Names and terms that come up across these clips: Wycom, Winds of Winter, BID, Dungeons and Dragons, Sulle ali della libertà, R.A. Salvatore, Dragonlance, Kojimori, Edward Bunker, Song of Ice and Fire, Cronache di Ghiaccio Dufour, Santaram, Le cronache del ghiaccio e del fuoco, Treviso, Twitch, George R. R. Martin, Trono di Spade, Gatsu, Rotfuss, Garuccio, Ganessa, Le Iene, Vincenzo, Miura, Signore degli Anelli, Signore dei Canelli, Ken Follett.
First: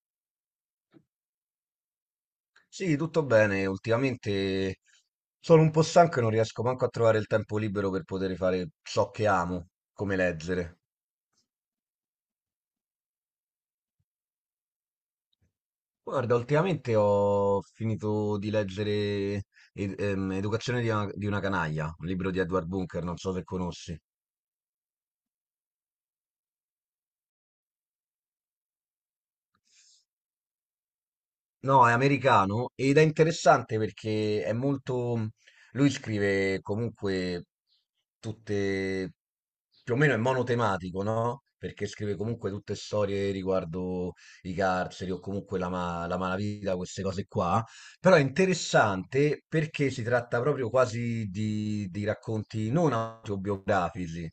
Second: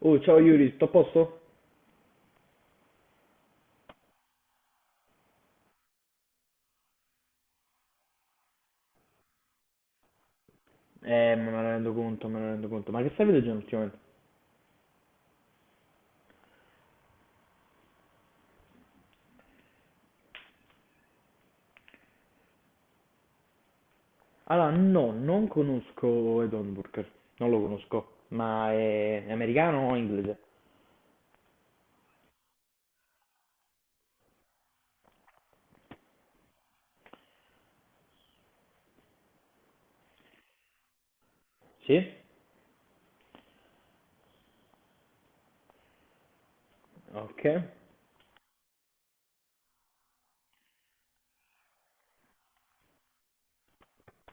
Oh, ciao Yuri, tutto a posto? Sì, tutto bene. Ultimamente sono un po' stanco e non riesco manco a trovare il tempo libero per poter fare ciò che amo, come leggere. Me ne rendo conto, me ne rendo conto. Ma che stai leggendo ultimamente? Guarda, ultimamente ho finito di leggere Educazione di una canaglia, un libro di Edward Bunker, non so se conosci. Allora, no, non conosco Ed Burger, non lo conosco. Ma è americano o inglese? No, è americano ed è interessante perché è molto. Lui scrive comunque tutte. Più o meno è monotematico, no? Perché scrive Sì? comunque tutte storie riguardo i carceri o comunque la malavita, queste cose Ok, qua. Però è interessante perché si tratta proprio quasi di racconti non autobiografici,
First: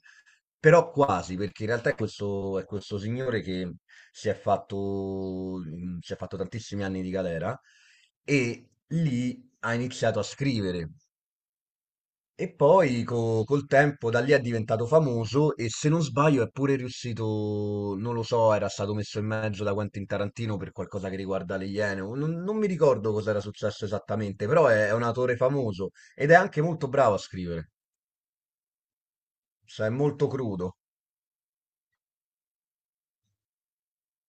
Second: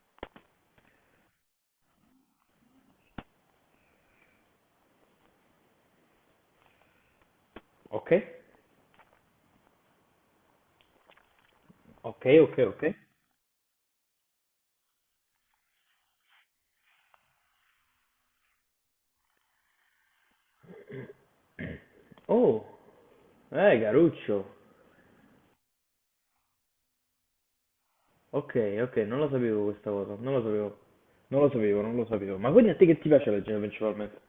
però quasi, perché in realtà è questo signore che si è fatto tantissimi anni di galera ok, e lì ha iniziato a scrivere. ok, E ok, ok. poi col tempo da lì è diventato famoso e se non sbaglio è pure riuscito, non lo so, era stato messo in mezzo da Quentin Tarantino per qualcosa che riguarda le Iene. O non Oh, mi ricordo cosa era successo Garuccio. esattamente, però è un autore famoso ed è anche molto bravo a scrivere, Ok, ok, non lo sapevo cioè questa è cosa, molto non lo sapevo. crudo. Non lo sapevo, non lo sapevo. Ma quindi a te che ti piace leggere principalmente?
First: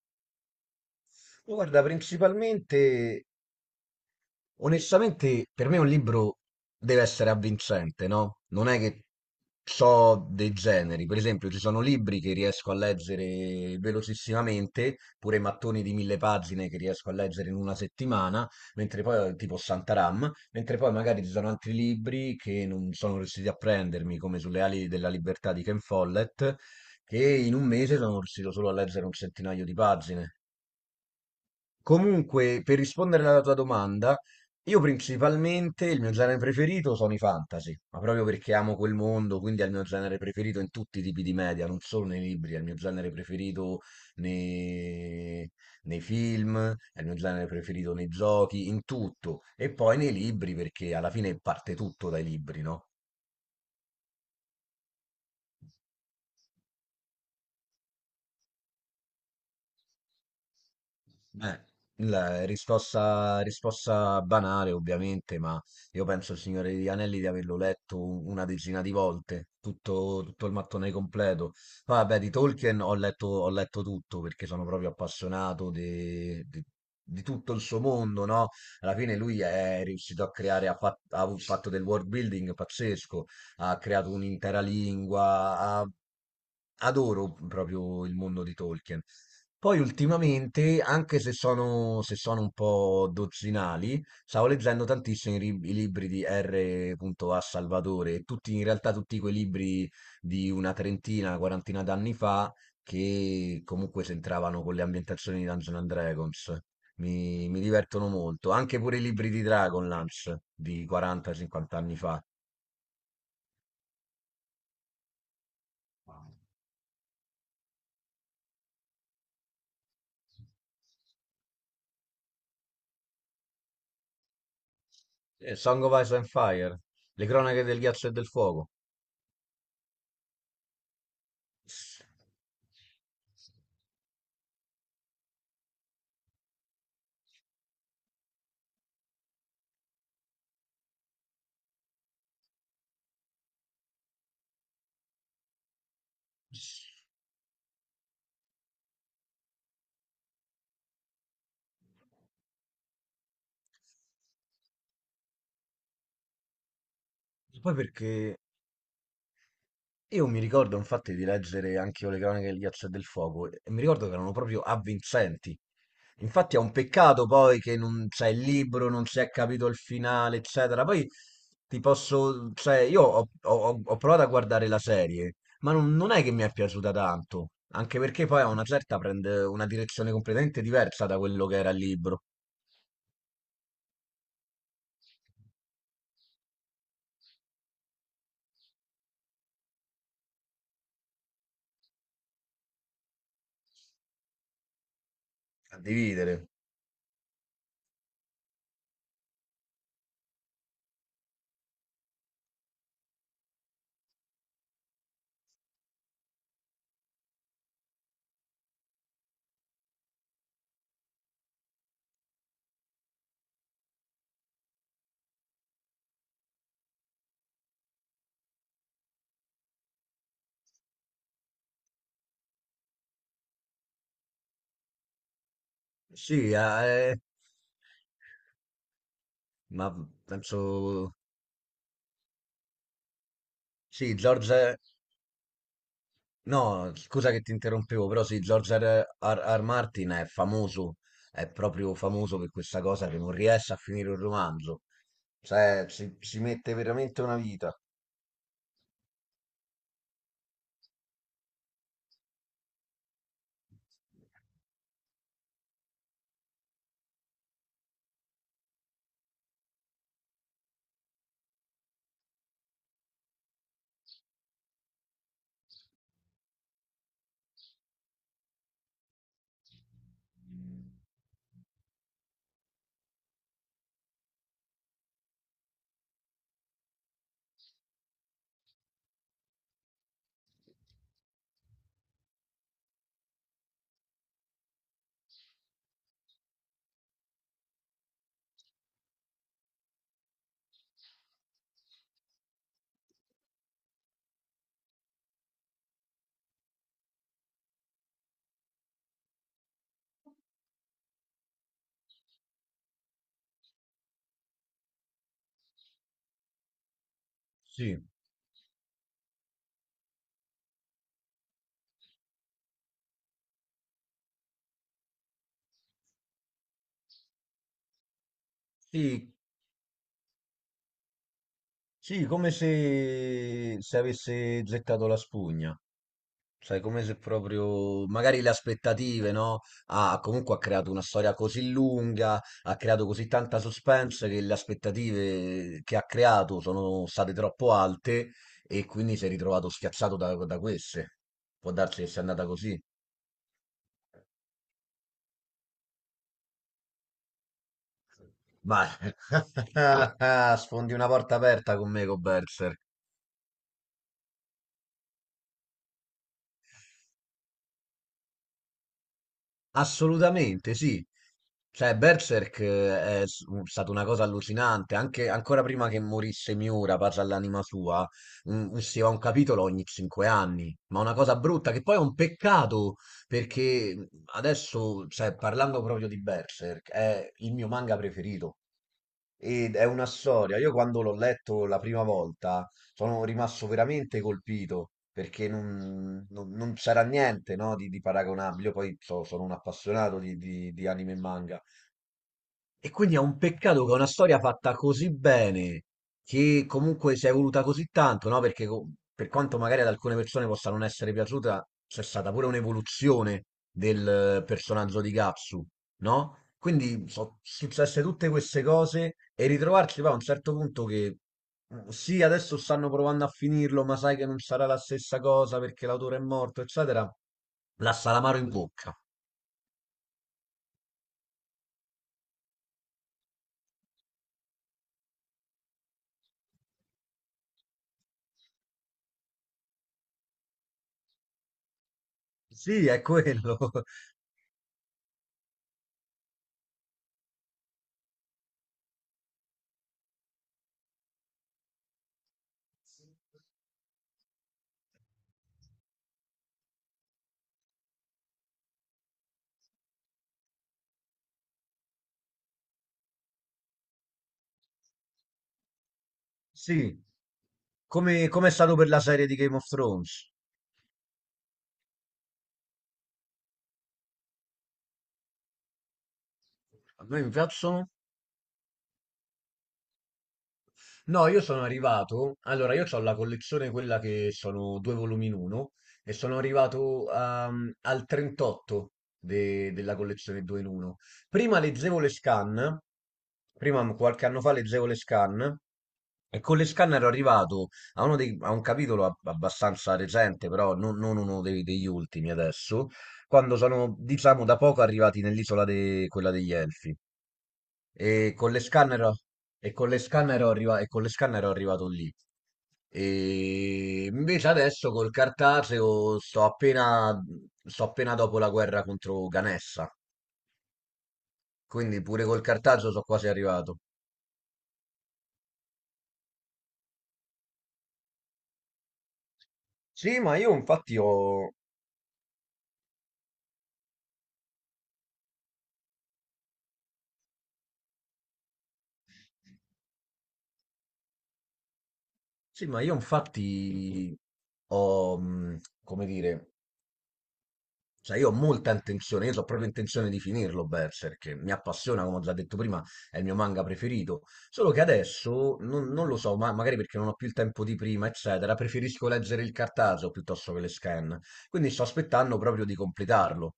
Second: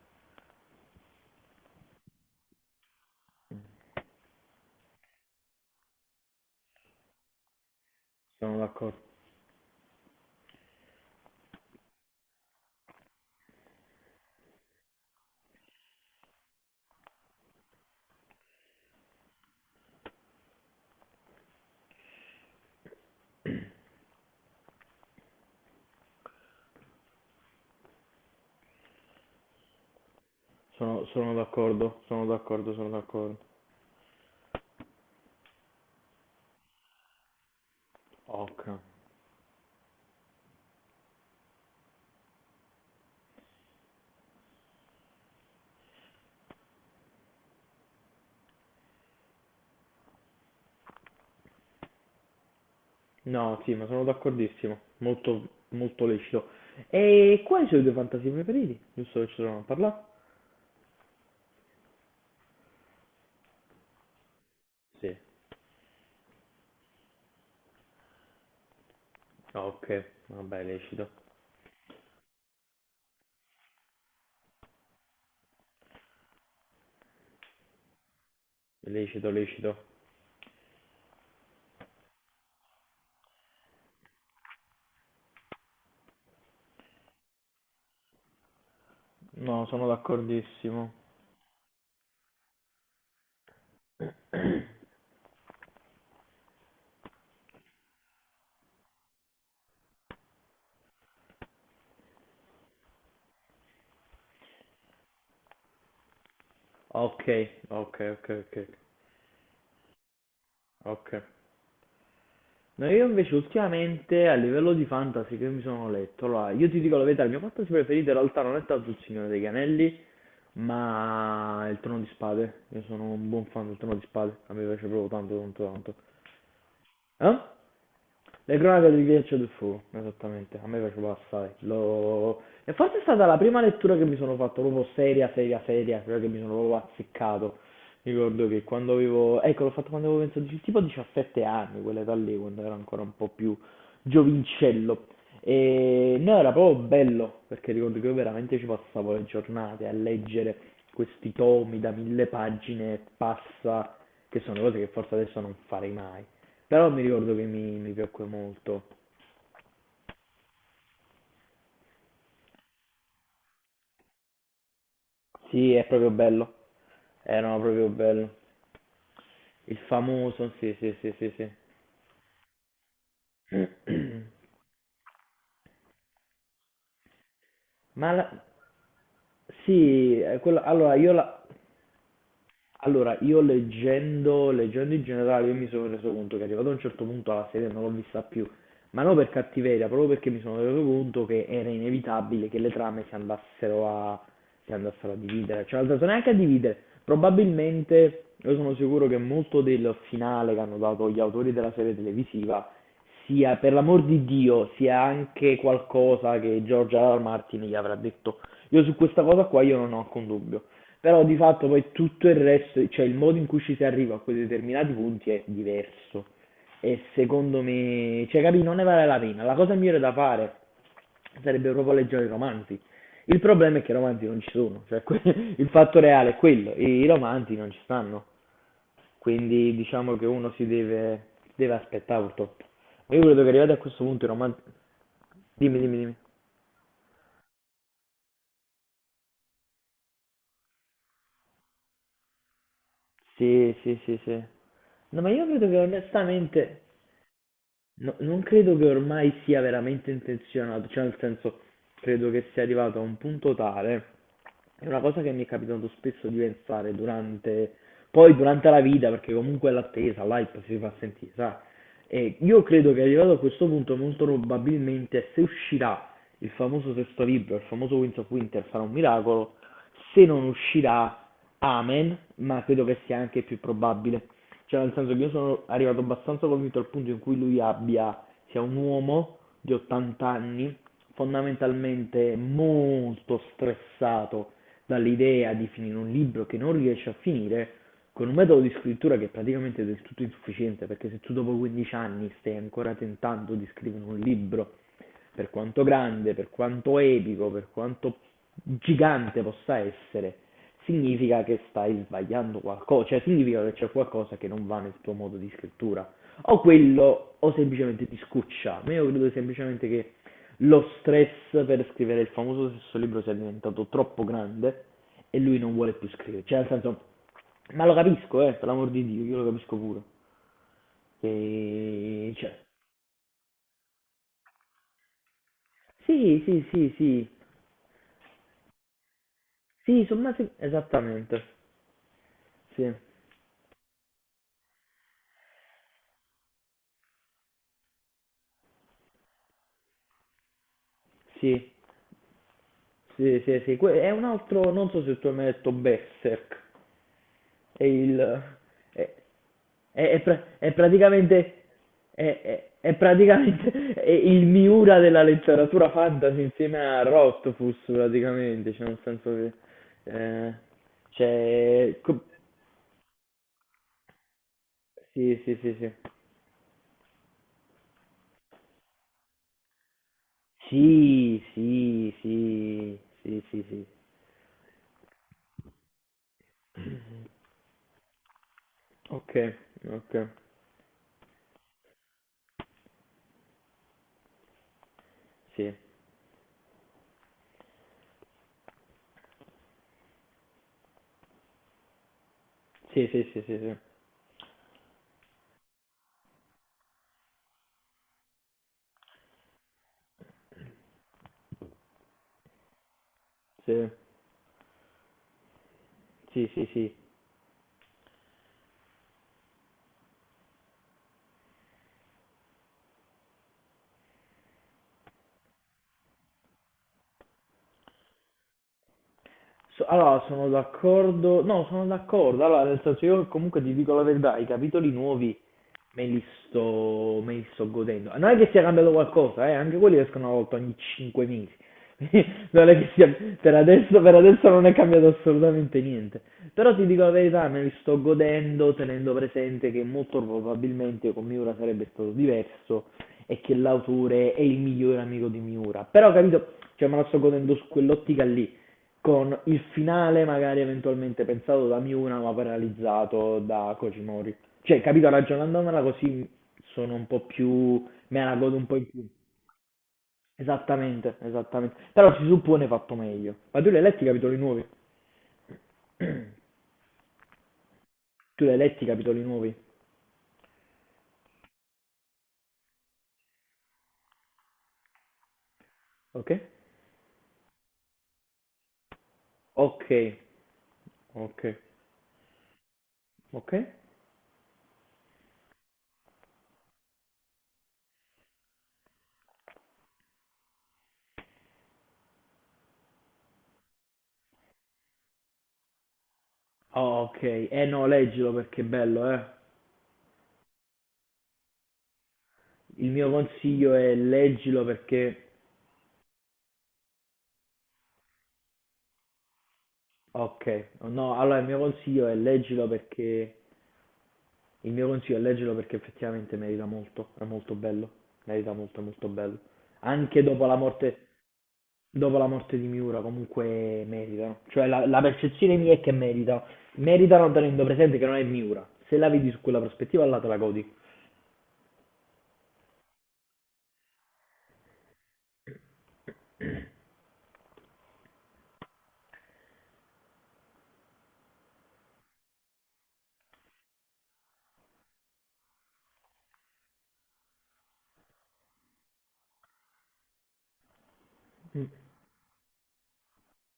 Guarda, principalmente. Onestamente, per me un libro deve essere avvincente, no? Sono Non è d'accordo, che so dei generi. Per esempio, ci sono libri che riesco a leggere velocissimamente, pure mattoni di mille pagine che riesco a leggere in una settimana, mentre poi, tipo Santaram, mentre poi magari ci sono altri libri che non sono riusciti a prendermi, come Sulle ali della libertà di Ken Follett, che in un mese sono riuscito solo a leggere un centinaio di pagine. sono d'accordo, sono Comunque, d'accordo, per sono rispondere d'accordo. alla tua domanda, io principalmente il mio genere preferito sono i fantasy, ma proprio perché Ok. amo quel mondo, quindi è il mio genere preferito in tutti i tipi di media, non solo nei libri, è il mio genere preferito nei, nei film, è il mio genere preferito nei giochi, in tutto. E poi nei libri, perché alla fine parte tutto dai libri, no? No, sì, ma sono d'accordissimo. Molto, molto lecito. E quali sono i tuoi fantasy preferiti? Giusto che ci sono a parlare? Eh, la risposta, risposta banale, Sì. ovviamente, ma io penso il Signore degli Anelli di averlo letto una decina di volte, Ah, ok, tutto, tutto il vabbè, mattone lecito, completo. Poi, vabbè, di Tolkien ho letto tutto perché sono proprio appassionato di tutto il suo mondo, no? Alla fine lecito, lui lecito. è riuscito a creare, ha fatto del world building pazzesco, ha creato un'intera lingua, ha- adoro proprio il mondo di Tolkien. No, Poi sono ultimamente, d'accordissimo. anche se sono un po' dozzinali, stavo leggendo tantissimo i libri di R.A. Salvatore, tutti, in realtà tutti quei libri di una trentina, una quarantina d'anni fa, che comunque s'entravano con le ambientazioni di Dungeons and Dragons. Ok, Mi ok, divertono ok, molto, ok, anche pure i libri di Dragonlance di ok. 40-50 anni fa. No, io invece ultimamente a livello di fantasy che mi sono letto, allora io ti dico la verità, il mio fantasy preferito in realtà non è tanto il Signore dei Canelli, ma il Trono di Spade. Io sono un buon fan del Trono di Spade, a me piace proprio tanto, tanto, Song of tanto. Ice and Fire, Le Eh? cronache del ghiaccio e del Le fuoco. cronache di Ghiaccio Dufour, esattamente, a me piaceva assai. E forse è stata la prima lettura che mi sono fatto, proprio seria, seria, seria, quella che mi sono proprio azzeccato. Mi ricordo che quando avevo, ecco, l'ho fatto quando avevo penso tipo 17 anni, quell'età lì, quando ero ancora un po' più giovincello. E no, era proprio bello, perché ricordo che io veramente ci passavo le giornate a leggere questi tomi da 1000 pagine e passa, che sono cose che forse adesso non farei mai. Però mi ricordo che Poi mi piacque perché molto. Io mi ricordo infatti di leggere anche io le cronache del ghiaccio e del fuoco e mi ricordo che erano proprio avvincenti. Sì, è proprio bello. Infatti è un peccato Era poi che proprio non c'è bello. il libro, non si è capito il Il finale, famoso, sì, eccetera. sì, Poi, sì, sì, sì. Cioè io ho provato a guardare la serie, ma non è che mi è piaciuta tanto, anche Ma perché la- poi a una certa prende una direzione sì, completamente allora diversa io da la... quello che era il libro, Allora, io leggendo, in generale, io mi sono reso conto che arrivato a un certo punto la serie non l'ho vista più, ma non per cattiveria, proprio perché mi sono reso conto che era inevitabile che le trame si andassero a dividere, a cioè non andassero neanche a dividere. dividere, probabilmente. Io sono sicuro che molto del finale che hanno dato gli autori della serie televisiva sia, per l'amor di Dio, sia anche qualcosa che George R. R. Martin gli avrà detto. Io su questa cosa qua io non ho alcun dubbio. Però di fatto poi tutto il resto, cioè il modo in cui ci si arriva a quei determinati punti è diverso. E secondo me, cioè capì, non ne vale la pena. La cosa migliore da fare sarebbe proprio leggere i romanzi. Il problema è che i romanzi non ci sono, cioè il fatto reale è Sì, quello, i eh, romanzi non ci stanno. Quindi ma diciamo che penso, deve aspettare purtroppo. Ma io credo che arrivati a questo sì, punto i romanzi... George. Dimmi, dimmi, dimmi. No, scusa che ti interrompevo, però sì, George R. R. Martin è famoso, è proprio famoso per questa cosa che non riesce Sì, a sì, finire un sì, sì. romanzo, No, ma io credo che cioè ci mette onestamente... veramente una vita. Non credo che ormai sia veramente intenzionato, cioè nel senso, credo che sia arrivato a un punto tale, è una cosa che mi è capitato spesso di pensare durante, poi durante la vita, perché comunque l'attesa, l'hype si fa sentire, sai? E io credo che arrivato a questo punto molto probabilmente se uscirà il famoso sesto libro, il famoso Winds of Winter sarà un miracolo, se non uscirà Amen, ma credo che sia anche più probabile. Cioè nel senso che io sono arrivato abbastanza convinto al punto in cui lui abbia, sia un uomo di 80 anni, fondamentalmente molto stressato dall'idea di finire un libro che non riesce a finire, con un metodo di scrittura che è del tutto insufficiente, perché se tu dopo 15 anni stai ancora tentando di scrivere un libro, per quanto grande, per quanto epico, per quanto gigante possa essere, significa che stai sbagliando qualcosa, cioè significa che c'è qualcosa che non va nel tuo modo di scrittura. O quello, o Sì, semplicemente ti scuccia. Ma io credo semplicemente che lo stress per scrivere il famoso stesso libro sia diventato troppo grande e lui non vuole più scrivere. Cioè, nel senso, ma lo capisco, per l'amor di Dio, sì, io lo capisco pure. sì, Che... come Cioè, se avesse gettato la spugna. sì, sì, Cioè, sì, come se sì, proprio, magari le aspettative, no? sì, insomma, sì, Comunque ha creato una storia esattamente, così lunga, ha sì, creato così tanta suspense che le aspettative che ha creato sono state troppo alte e quindi si è ritrovato schiacciato da queste. Può sì, darsi che sia andata così. sì, sì, sì. È un altro, non so se tu hai mai detto Berserk, è il... Ma è, è sfondi una porta praticamente... aperta con me, con Berserk. è praticamente è il Miura della letteratura fantasy insieme a Rotfuss, praticamente, cioè nel senso che... eh, Assolutamente sì. Cioè, cioè... Berserk è stata una cosa allucinante, anche sì, sì, ancora sì, prima sì. che morisse Miura, parla all'anima sua, usciva un capitolo ogni 5 anni, ma una cosa Sì, brutta che poi è sì, un peccato, sì, sì, sì, sì. perché adesso, cioè, parlando proprio di Berserk, è il mio manga preferito. Okay, Ed è una okay. storia. Io quando l'ho letto la prima volta sono rimasto veramente colpito perché Sì. Non c'era niente, no, di paragonabile. Io poi sono un appassionato di anime e manga. E Sì, quindi è sì, un sì, sì, sì. peccato che una storia fatta così bene, che comunque si è evoluta così tanto, no? Perché per quanto magari ad alcune persone possa non essere piaciuta, c'è stata pure un'evoluzione Sì, del personaggio di Gatsu, no? sì, sì, sì. Quindi sono successe tutte queste cose e ritrovarci poi a un certo punto che sì, adesso stanno provando a finirlo, ma sai che non sarà la stessa cosa perché l'autore è morto, eccetera. La salamaro in bocca. So allora sono d'accordo no, sono d'accordo. Allora nel senso io comunque ti dico la verità, i capitoli nuovi me li sto godendo. Non è che sia cambiato qualcosa, eh? Anche quelli escono una volta ogni 5 mesi. non è Sì, che è sia, quello. Per adesso non è cambiato assolutamente niente. Però ti dico la verità, me li sto godendo tenendo presente che molto probabilmente con Miura sarebbe stato diverso e che l'autore è il migliore amico di Miura. Però capito, cioè me la sto godendo su quell'ottica lì, con il finale magari eventualmente pensato da Miura ma paralizzato da Kojimori. Cioè, capito, ragionandomela così sono Sì. un po' più... me Come la come è godo un stato po' in per la più. serie di Game of Thrones? Esattamente, esattamente. Però si suppone fatto meglio. Ma tu li hai letti i capitoli nuovi? A me mi piacciono. Tu li hai letti i capitoli nuovi? No, io sono arrivato. Allora, io ho la collezione quella che sono due volumi in uno e Ok? sono arrivato al 38 Ok, della collezione 2 in 1. ok, Prima leggevo le scan, ok. Qualche anno fa leggevo le scan e con le scan ero arrivato a un capitolo abbastanza recente, però non degli ultimi adesso, quando sono, diciamo, da poco arrivati nell'isola quella degli Elfi. Oh, ok, eh no, leggilo E con perché le è scanner, bello, ho- eh. E con le scanner ho arrivato lì. Il mio consiglio è E invece leggilo adesso col perché... cartaceo sto appena dopo la guerra contro Ganessa, Ok, no, allora il mio quindi consiglio è pure col leggilo cartaceo sono quasi perché... arrivato. Il mio consiglio è leggilo perché effettivamente merita molto, è molto bello, merita molto, è molto bello. Sì, Anche ma dopo io la infatti morte, ho. dopo la morte di Miura comunque meritano, cioè la percezione mia è che meritano, meritano tenendo presente che non è Miura, se la vedi su quella prospettiva là te la godi. Sì, ma io infatti come dire, cioè io ho molta intenzione, io ho proprio intenzione di finirlo Berserk, mi appassiona, come ho già detto prima, è il mio manga preferito. Solo che adesso, non lo so, ma magari perché non ho più il tempo di prima, eccetera, preferisco leggere il cartaceo piuttosto che le scan. Mm. Quindi sto aspettando proprio di completarlo,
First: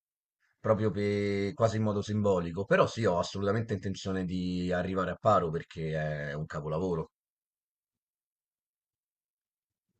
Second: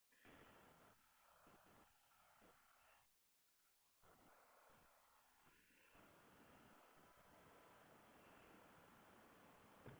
proprio quasi in modo simbolico. Però sì, ho assolutamente intenzione di arrivare a paro perché è un capolavoro.